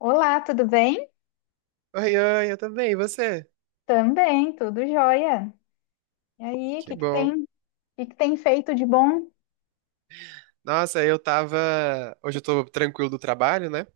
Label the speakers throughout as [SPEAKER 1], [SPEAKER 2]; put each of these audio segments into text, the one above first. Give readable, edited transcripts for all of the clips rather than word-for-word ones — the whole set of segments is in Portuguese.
[SPEAKER 1] Olá, tudo bem?
[SPEAKER 2] Oi, oi, eu também, e você?
[SPEAKER 1] Também, tudo jóia. E aí,
[SPEAKER 2] Que bom.
[SPEAKER 1] o que que tem feito de bom?
[SPEAKER 2] Nossa, eu tava. Hoje eu tô tranquilo do trabalho, né?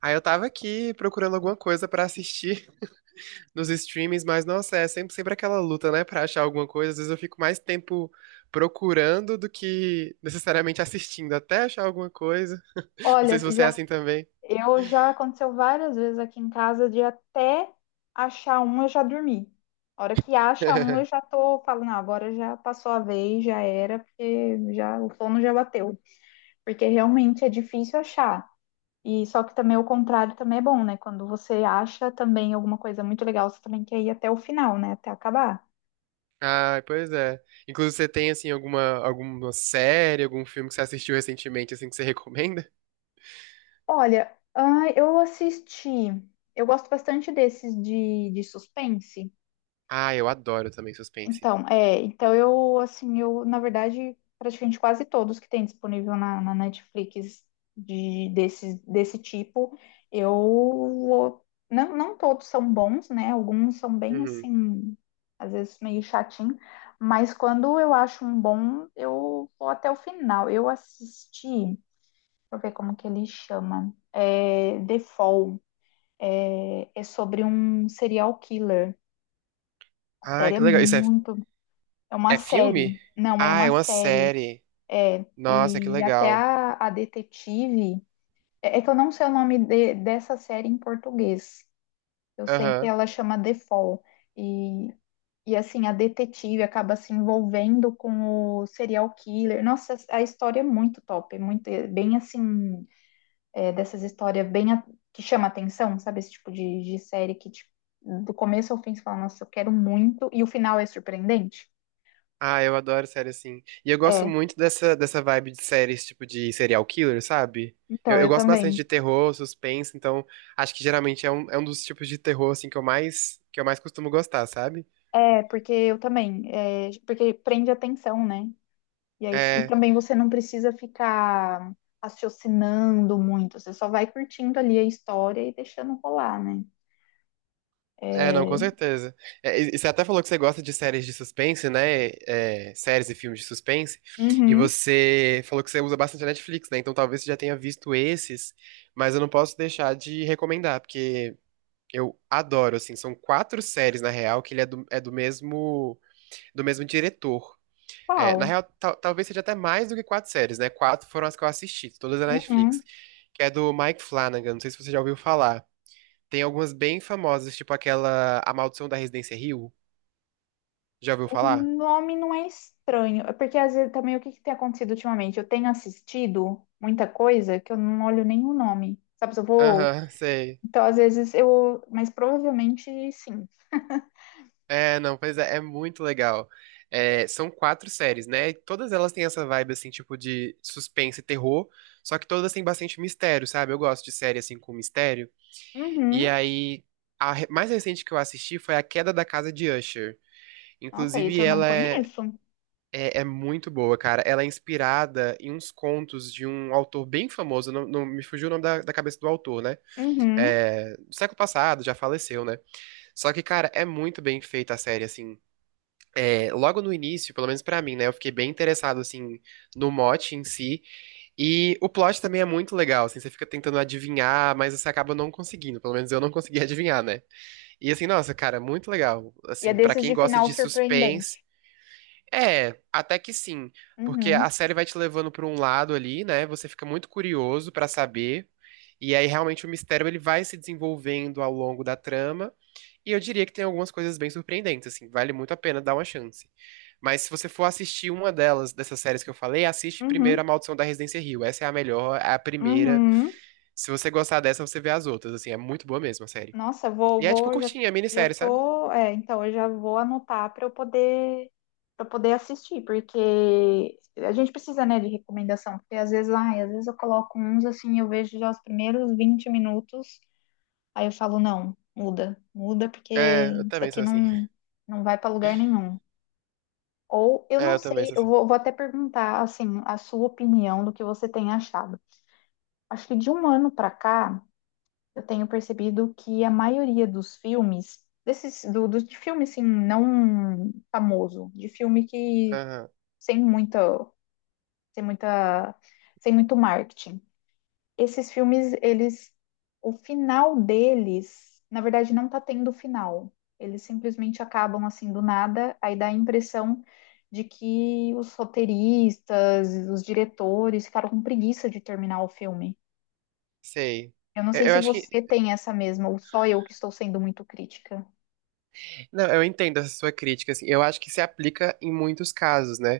[SPEAKER 2] Aí eu tava aqui procurando alguma coisa pra assistir nos streamings, mas nossa, é sempre, sempre aquela luta, né, pra achar alguma coisa. Às vezes eu fico mais tempo procurando do que necessariamente assistindo, até achar alguma coisa. Não sei
[SPEAKER 1] Olha,
[SPEAKER 2] se você é
[SPEAKER 1] já,
[SPEAKER 2] assim também.
[SPEAKER 1] eu já aconteceu várias vezes aqui em casa de até achar um, eu já dormi. A hora que acha um, eu já tô falando, não, agora já passou a vez, já era, porque já o sono já bateu. Porque realmente é difícil achar. E só que também o contrário também é bom, né? Quando você acha também alguma coisa muito legal, você também quer ir até o final, né? Até acabar.
[SPEAKER 2] Ah, pois é. Inclusive, você tem, assim, alguma, alguma série, algum filme que você assistiu recentemente, assim, que você recomenda?
[SPEAKER 1] Olha, ah, eu assisti. Eu gosto bastante desses de suspense.
[SPEAKER 2] Ah, eu adoro também suspense.
[SPEAKER 1] Então, é, então eu assim, eu na verdade praticamente quase todos que tem disponível na Netflix desse tipo, não todos são bons, né? Alguns são bem
[SPEAKER 2] Uhum.
[SPEAKER 1] assim, às vezes meio chatinho, mas quando eu acho um bom, eu vou até o final. Eu assisti, deixa eu ver como que ele chama, The Fall. É, é sobre um serial killer. A
[SPEAKER 2] Ai,
[SPEAKER 1] série é
[SPEAKER 2] que legal. Isso é,
[SPEAKER 1] muito. É uma
[SPEAKER 2] é filme?
[SPEAKER 1] série. Não, é
[SPEAKER 2] Ah,
[SPEAKER 1] uma
[SPEAKER 2] é uma
[SPEAKER 1] série.
[SPEAKER 2] série.
[SPEAKER 1] É.
[SPEAKER 2] Nossa, que
[SPEAKER 1] E até
[SPEAKER 2] legal.
[SPEAKER 1] a detetive. É, é que eu não sei o nome dessa série em português. Eu sei que
[SPEAKER 2] Aham.
[SPEAKER 1] ela chama The Fall. E, e assim, a detetive acaba se envolvendo com o serial killer. Nossa, a história é muito top. É muito, é bem assim. Dessas histórias que chama atenção, sabe? Esse tipo de série que tipo, do começo ao fim você fala, nossa, eu quero muito, e o final é surpreendente.
[SPEAKER 2] Ah, eu adoro série assim. E eu gosto
[SPEAKER 1] É,
[SPEAKER 2] muito dessa, dessa vibe de séries, tipo de serial killer, sabe? Eu,
[SPEAKER 1] então,
[SPEAKER 2] eu
[SPEAKER 1] eu
[SPEAKER 2] gosto bastante de
[SPEAKER 1] também.
[SPEAKER 2] terror, suspense, então acho que geralmente é um dos tipos de terror, assim, que eu mais costumo gostar, sabe?
[SPEAKER 1] É, porque eu também. Porque prende a atenção, né? E, aí, e
[SPEAKER 2] É.
[SPEAKER 1] também você não precisa ficar raciocinando muito, você só vai curtindo ali a história e deixando rolar, né?
[SPEAKER 2] É, não, com
[SPEAKER 1] É,
[SPEAKER 2] certeza. É, e você até falou que você gosta de séries de suspense, né? É, séries e filmes de suspense. E
[SPEAKER 1] uhum,
[SPEAKER 2] você falou que você usa bastante a Netflix, né? Então talvez você já tenha visto esses, mas eu não posso deixar de recomendar, porque eu adoro, assim, são quatro séries, na real, que ele é do mesmo diretor. É, na
[SPEAKER 1] qual?
[SPEAKER 2] real, talvez seja até mais do que quatro séries, né? Quatro foram as que eu assisti, todas da Netflix.
[SPEAKER 1] Uhum.
[SPEAKER 2] Que é do Mike Flanagan, não sei se você já ouviu falar. Tem algumas bem famosas, tipo aquela A Maldição da Residência Hill. Já ouviu
[SPEAKER 1] O
[SPEAKER 2] falar?
[SPEAKER 1] nome não é estranho, é porque às vezes também o que que tem acontecido ultimamente? Eu tenho assistido muita coisa que eu não olho nenhum nome, sabe? Se eu vou.
[SPEAKER 2] Aham, sei.
[SPEAKER 1] Então, às vezes eu. Mas provavelmente sim.
[SPEAKER 2] É, não, pois é, é muito legal. É, são quatro séries, né? E todas elas têm essa vibe, assim, tipo de suspense e terror, só que todas têm bastante mistério, sabe? Eu gosto de série, assim, com mistério. E
[SPEAKER 1] Uhum.
[SPEAKER 2] aí, a mais recente que eu assisti foi A Queda da Casa de Usher.
[SPEAKER 1] Nossa, esse
[SPEAKER 2] Inclusive,
[SPEAKER 1] eu não
[SPEAKER 2] ela é,
[SPEAKER 1] conheço.
[SPEAKER 2] é muito boa, cara. Ela é inspirada em uns contos de um autor bem famoso, não, não me fugiu o nome da, da cabeça do autor, né?
[SPEAKER 1] Uhum.
[SPEAKER 2] É, do século passado, já faleceu, né? Só que, cara, é muito bem feita a série, assim. É, logo no início, pelo menos pra mim, né? Eu fiquei bem interessado, assim, no mote em si. E o plot também é muito legal, assim, você fica tentando adivinhar, mas você acaba não conseguindo, pelo menos eu não consegui adivinhar, né? E assim, nossa, cara, muito legal.
[SPEAKER 1] E é
[SPEAKER 2] Assim, pra
[SPEAKER 1] desses
[SPEAKER 2] quem
[SPEAKER 1] de
[SPEAKER 2] gosta
[SPEAKER 1] final
[SPEAKER 2] de suspense,
[SPEAKER 1] surpreendente.
[SPEAKER 2] é, até que sim, porque
[SPEAKER 1] Uhum.
[SPEAKER 2] a série vai te levando para um lado ali, né? Você fica muito curioso para saber, e aí realmente o mistério ele vai se desenvolvendo ao longo da trama, e eu diria que tem algumas coisas bem surpreendentes, assim, vale muito a pena dar uma chance. Mas se você for assistir uma delas, dessas séries que eu falei, assiste primeiro A
[SPEAKER 1] Uhum.
[SPEAKER 2] Maldição da Residência Hill. Essa é a melhor, é a primeira.
[SPEAKER 1] Uhum.
[SPEAKER 2] Se você gostar dessa, você vê as outras, assim, é muito boa mesmo a série.
[SPEAKER 1] Nossa,
[SPEAKER 2] E é tipo
[SPEAKER 1] já,
[SPEAKER 2] curtinha,
[SPEAKER 1] já
[SPEAKER 2] minissérie, sabe?
[SPEAKER 1] tô, então eu já vou anotar para poder assistir, porque a gente precisa, né, de recomendação, porque às vezes, ai, às vezes eu coloco uns assim, eu vejo já os primeiros 20 minutos, aí eu falo, não, muda, muda, porque
[SPEAKER 2] É, eu
[SPEAKER 1] isso
[SPEAKER 2] também
[SPEAKER 1] aqui
[SPEAKER 2] sou assim.
[SPEAKER 1] não vai para lugar nenhum. Ou eu
[SPEAKER 2] É,
[SPEAKER 1] não
[SPEAKER 2] eu também
[SPEAKER 1] sei,
[SPEAKER 2] sou
[SPEAKER 1] eu
[SPEAKER 2] assim.
[SPEAKER 1] vou até perguntar assim, a sua opinião do que você tem achado. Acho que de um ano para cá eu tenho percebido que a maioria dos filmes, desses, de filme assim, não famoso, de filme que
[SPEAKER 2] Aham,
[SPEAKER 1] sem muita, sem muita, sem muito marketing. Esses filmes, eles, o final deles, na verdade, não tá tendo final. Eles simplesmente acabam assim do nada, aí dá a impressão de que os roteiristas, os diretores ficaram com preguiça de terminar o filme.
[SPEAKER 2] sei.
[SPEAKER 1] Eu não sei
[SPEAKER 2] Eu
[SPEAKER 1] se
[SPEAKER 2] acho que
[SPEAKER 1] você tem essa mesma, ou só eu que estou sendo muito crítica.
[SPEAKER 2] Não, eu entendo essa sua crítica, assim. Eu acho que se aplica em muitos casos, né?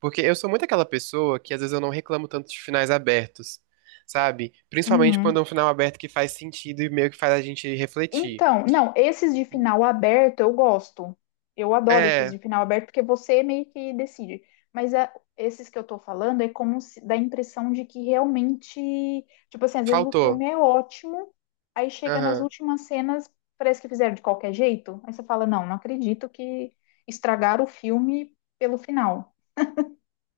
[SPEAKER 2] Porque eu sou muito aquela pessoa que às vezes eu não reclamo tanto de finais abertos, sabe? Principalmente
[SPEAKER 1] Uhum.
[SPEAKER 2] quando é um final aberto que faz sentido e meio que faz a gente refletir.
[SPEAKER 1] Então, não, esses de final aberto eu gosto. Eu adoro esses
[SPEAKER 2] É,
[SPEAKER 1] de final aberto, porque você meio que decide. Mas esses que eu tô falando é como se dá a impressão de que realmente, tipo assim, às vezes o filme
[SPEAKER 2] faltou.
[SPEAKER 1] é ótimo, aí chega nas
[SPEAKER 2] Aham.
[SPEAKER 1] últimas cenas, parece que fizeram de qualquer jeito. Aí você fala, não, não acredito que estragaram o filme pelo final.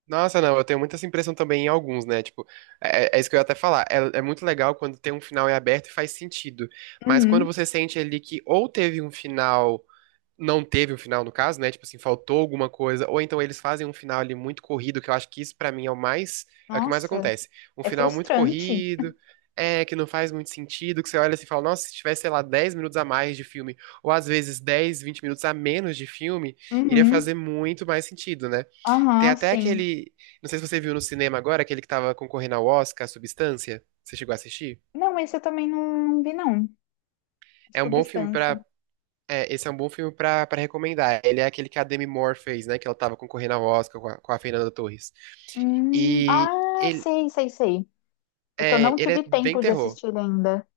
[SPEAKER 2] Nossa, não, eu tenho muita essa impressão também em alguns, né? Tipo, é, é isso que eu ia até falar. É, é muito legal quando tem um final em aberto e faz sentido. Mas quando
[SPEAKER 1] Uhum.
[SPEAKER 2] você sente ali que ou teve um final, não teve um final, no caso, né? Tipo assim, faltou alguma coisa. Ou então eles fazem um final ali muito corrido, que eu acho que isso pra mim é o mais, é o que mais
[SPEAKER 1] Nossa,
[SPEAKER 2] acontece. Um
[SPEAKER 1] é
[SPEAKER 2] final muito
[SPEAKER 1] frustrante.
[SPEAKER 2] corrido, é, que não faz muito sentido, que você olha assim e fala, nossa, se tivesse, sei lá, 10 minutos a mais de filme, ou às vezes 10 20 minutos a menos de filme, iria
[SPEAKER 1] Uhum.
[SPEAKER 2] fazer muito mais sentido, né? Tem
[SPEAKER 1] Aham,
[SPEAKER 2] até
[SPEAKER 1] sim.
[SPEAKER 2] aquele, não sei se você viu no cinema agora, aquele que tava concorrendo ao Oscar, Substância. Você chegou a assistir?
[SPEAKER 1] Não, esse eu também não, não vi, não.
[SPEAKER 2] É um bom filme
[SPEAKER 1] Substância.
[SPEAKER 2] pra É, esse é um bom filme pra, pra recomendar. Ele é aquele que a Demi Moore fez, né? Que ela tava concorrendo ao Oscar com a Fernanda Torres. E
[SPEAKER 1] Ah,
[SPEAKER 2] ele
[SPEAKER 1] sei, sei, sei. É que eu não
[SPEAKER 2] ele
[SPEAKER 1] tive
[SPEAKER 2] é bem
[SPEAKER 1] tempo de
[SPEAKER 2] terror.
[SPEAKER 1] assistir ainda.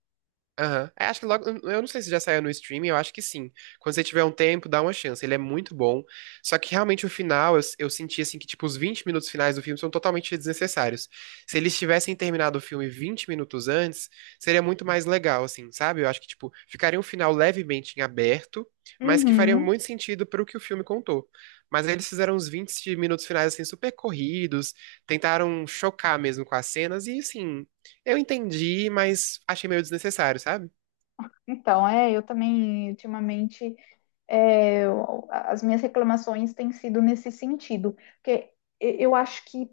[SPEAKER 2] Aham. É, acho que logo. Eu não sei se já saiu no streaming, eu acho que sim. Quando você tiver um tempo, dá uma chance. Ele é muito bom. Só que realmente o final, eu senti assim que, tipo, os 20 minutos finais do filme são totalmente desnecessários. Se eles tivessem terminado o filme 20 minutos antes, seria muito mais legal, assim, sabe? Eu acho que, tipo, ficaria um final levemente em aberto, mas que faria
[SPEAKER 1] Uhum.
[SPEAKER 2] muito sentido pro que o filme contou. Mas aí eles fizeram uns 20 minutos finais, assim, super corridos, tentaram chocar mesmo com as cenas, e assim. Eu entendi, mas achei meio desnecessário, sabe?
[SPEAKER 1] Então, é, eu também, ultimamente, é, eu- as minhas reclamações têm sido nesse sentido. Porque eu acho que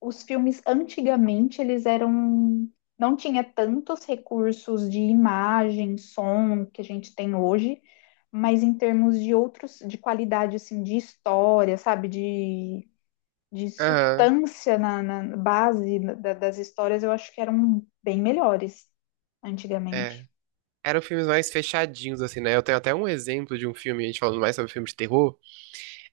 [SPEAKER 1] os filmes antigamente eles eram não tinha tantos recursos de imagem, som que a gente tem hoje, mas em termos de outros de qualidade assim de história, sabe, de
[SPEAKER 2] Aham,
[SPEAKER 1] substância na, na base das histórias, eu acho que eram bem melhores
[SPEAKER 2] é.
[SPEAKER 1] antigamente.
[SPEAKER 2] Eram filmes mais fechadinhos, assim, né? Eu tenho até um exemplo de um filme, a gente falando mais sobre filmes de terror.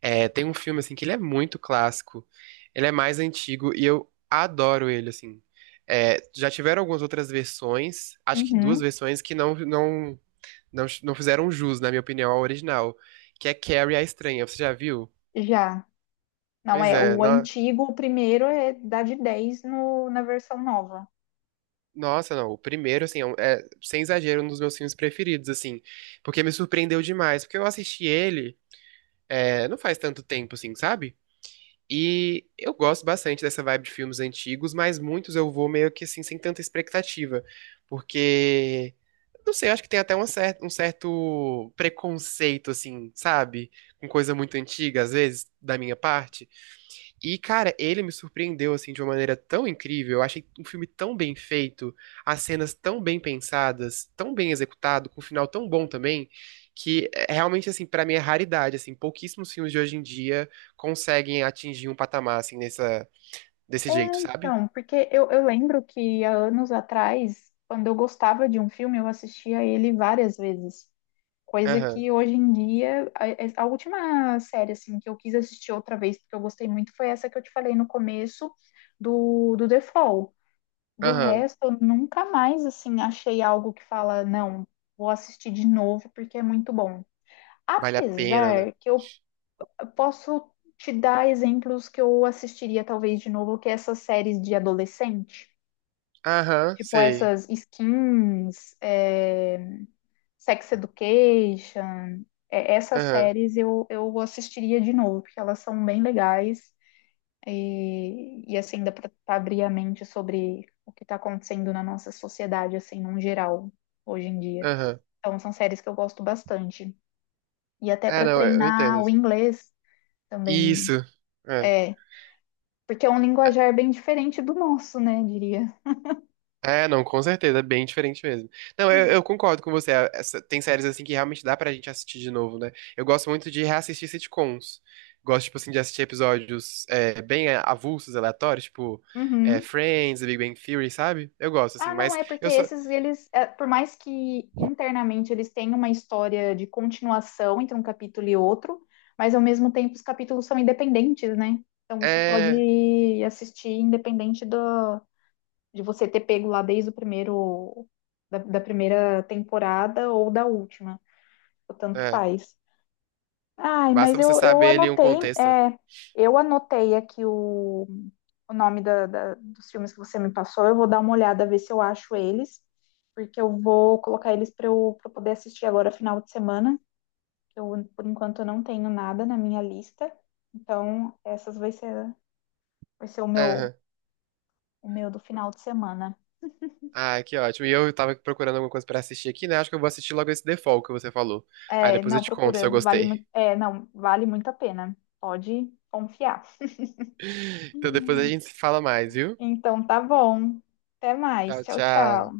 [SPEAKER 2] É, tem um filme, assim, que ele é muito clássico. Ele é mais antigo e eu adoro ele, assim. É, já tiveram algumas outras versões, acho que duas
[SPEAKER 1] Uhum,
[SPEAKER 2] versões, que não, não, não fizeram jus, na minha opinião, ao original. Que é Carrie a Estranha, você já viu?
[SPEAKER 1] já. Não
[SPEAKER 2] Pois
[SPEAKER 1] é,
[SPEAKER 2] é,
[SPEAKER 1] o antigo, o primeiro é dá de 10 no, na versão nova.
[SPEAKER 2] nossa, não. O primeiro, assim, é, é, sem exagero, um dos meus filmes preferidos, assim. Porque me surpreendeu demais. Porque eu assisti ele, é, não faz tanto tempo, assim, sabe? E eu gosto bastante dessa vibe de filmes antigos, mas muitos eu vou meio que, assim, sem tanta expectativa. Porque, não sei, eu acho que tem até uma um certo preconceito, assim, sabe? Com coisa muito antiga, às vezes, da minha parte. E, cara, ele me surpreendeu assim de uma maneira tão incrível. Eu achei um filme tão bem feito, as cenas tão bem pensadas, tão bem executado, com um final tão bom também, que é realmente assim, pra mim é raridade, assim, pouquíssimos filmes de hoje em dia conseguem atingir um patamar assim nessa, desse
[SPEAKER 1] É,
[SPEAKER 2] jeito, sabe?
[SPEAKER 1] então, porque eu lembro que há anos atrás, quando eu gostava de um filme, eu assistia ele várias vezes. Coisa
[SPEAKER 2] Aham.
[SPEAKER 1] que hoje em dia, a, é, a última série assim que eu quis assistir outra vez, porque eu gostei muito, foi essa que eu te falei no começo do The Fall. Do
[SPEAKER 2] Aham.
[SPEAKER 1] resto, eu nunca mais assim achei algo que fala, não, vou assistir de novo porque é muito bom.
[SPEAKER 2] Vale a pena, né?
[SPEAKER 1] Apesar que eu. Posso te dar exemplos que eu assistiria talvez de novo, que é essas séries de adolescente,
[SPEAKER 2] Aham,
[SPEAKER 1] tipo
[SPEAKER 2] sei.
[SPEAKER 1] essas Skins, Sex Education, é, essas
[SPEAKER 2] Aham.
[SPEAKER 1] séries eu assistiria de novo, porque elas são bem legais e assim dá para abrir a mente sobre o que está acontecendo na nossa sociedade, assim, num geral, hoje em dia.
[SPEAKER 2] Aham.
[SPEAKER 1] Então são séries que eu gosto bastante. E até
[SPEAKER 2] Ah,
[SPEAKER 1] para
[SPEAKER 2] não, eu entendo.
[SPEAKER 1] treinar o inglês também.
[SPEAKER 2] Isso. É.
[SPEAKER 1] É, porque é um linguajar bem diferente do nosso, né, diria.
[SPEAKER 2] É, não, com certeza, é bem diferente mesmo. Não, eu concordo com você. Tem séries assim que realmente dá pra gente assistir de novo, né? Eu gosto muito de reassistir sitcoms. Gosto, tipo assim, de assistir episódios, é, bem, é, avulsos, aleatórios, tipo é,
[SPEAKER 1] Uhum.
[SPEAKER 2] Friends, The Big Bang Theory, sabe? Eu gosto, assim,
[SPEAKER 1] Ah, não,
[SPEAKER 2] mas
[SPEAKER 1] é porque
[SPEAKER 2] eu só.
[SPEAKER 1] esses, eles, é, por mais que internamente eles tenham uma história de continuação entre um capítulo e outro, mas ao mesmo tempo os capítulos são independentes, né? Então você
[SPEAKER 2] É,
[SPEAKER 1] pode assistir independente do, de você ter pego lá desde o primeiro, da primeira temporada ou da última, o tanto
[SPEAKER 2] é,
[SPEAKER 1] faz. Ai, mas
[SPEAKER 2] basta você
[SPEAKER 1] eu,
[SPEAKER 2] saber ali um
[SPEAKER 1] anotei,
[SPEAKER 2] contexto.
[SPEAKER 1] é, eu anotei aqui o, nome dos filmes que você me passou. Eu vou dar uma olhada, ver se eu acho eles, porque eu vou colocar eles pra eu poder assistir agora final de semana. Que eu, por enquanto, eu não tenho nada na minha lista. Então, essas vai ser o meu,
[SPEAKER 2] Aham.
[SPEAKER 1] do final de semana.
[SPEAKER 2] Ah, que ótimo. E eu tava procurando alguma coisa pra assistir aqui, né? Acho que eu vou assistir logo esse default que você falou. Aí
[SPEAKER 1] É,
[SPEAKER 2] depois eu
[SPEAKER 1] não,
[SPEAKER 2] te conto se eu
[SPEAKER 1] procura, vale
[SPEAKER 2] gostei.
[SPEAKER 1] muito, é, não, vale muito a pena. Pode confiar.
[SPEAKER 2] Então depois a gente se fala mais, viu?
[SPEAKER 1] Então, tá bom. Até mais.
[SPEAKER 2] Tchau,
[SPEAKER 1] Tchau, tchau.
[SPEAKER 2] tchau.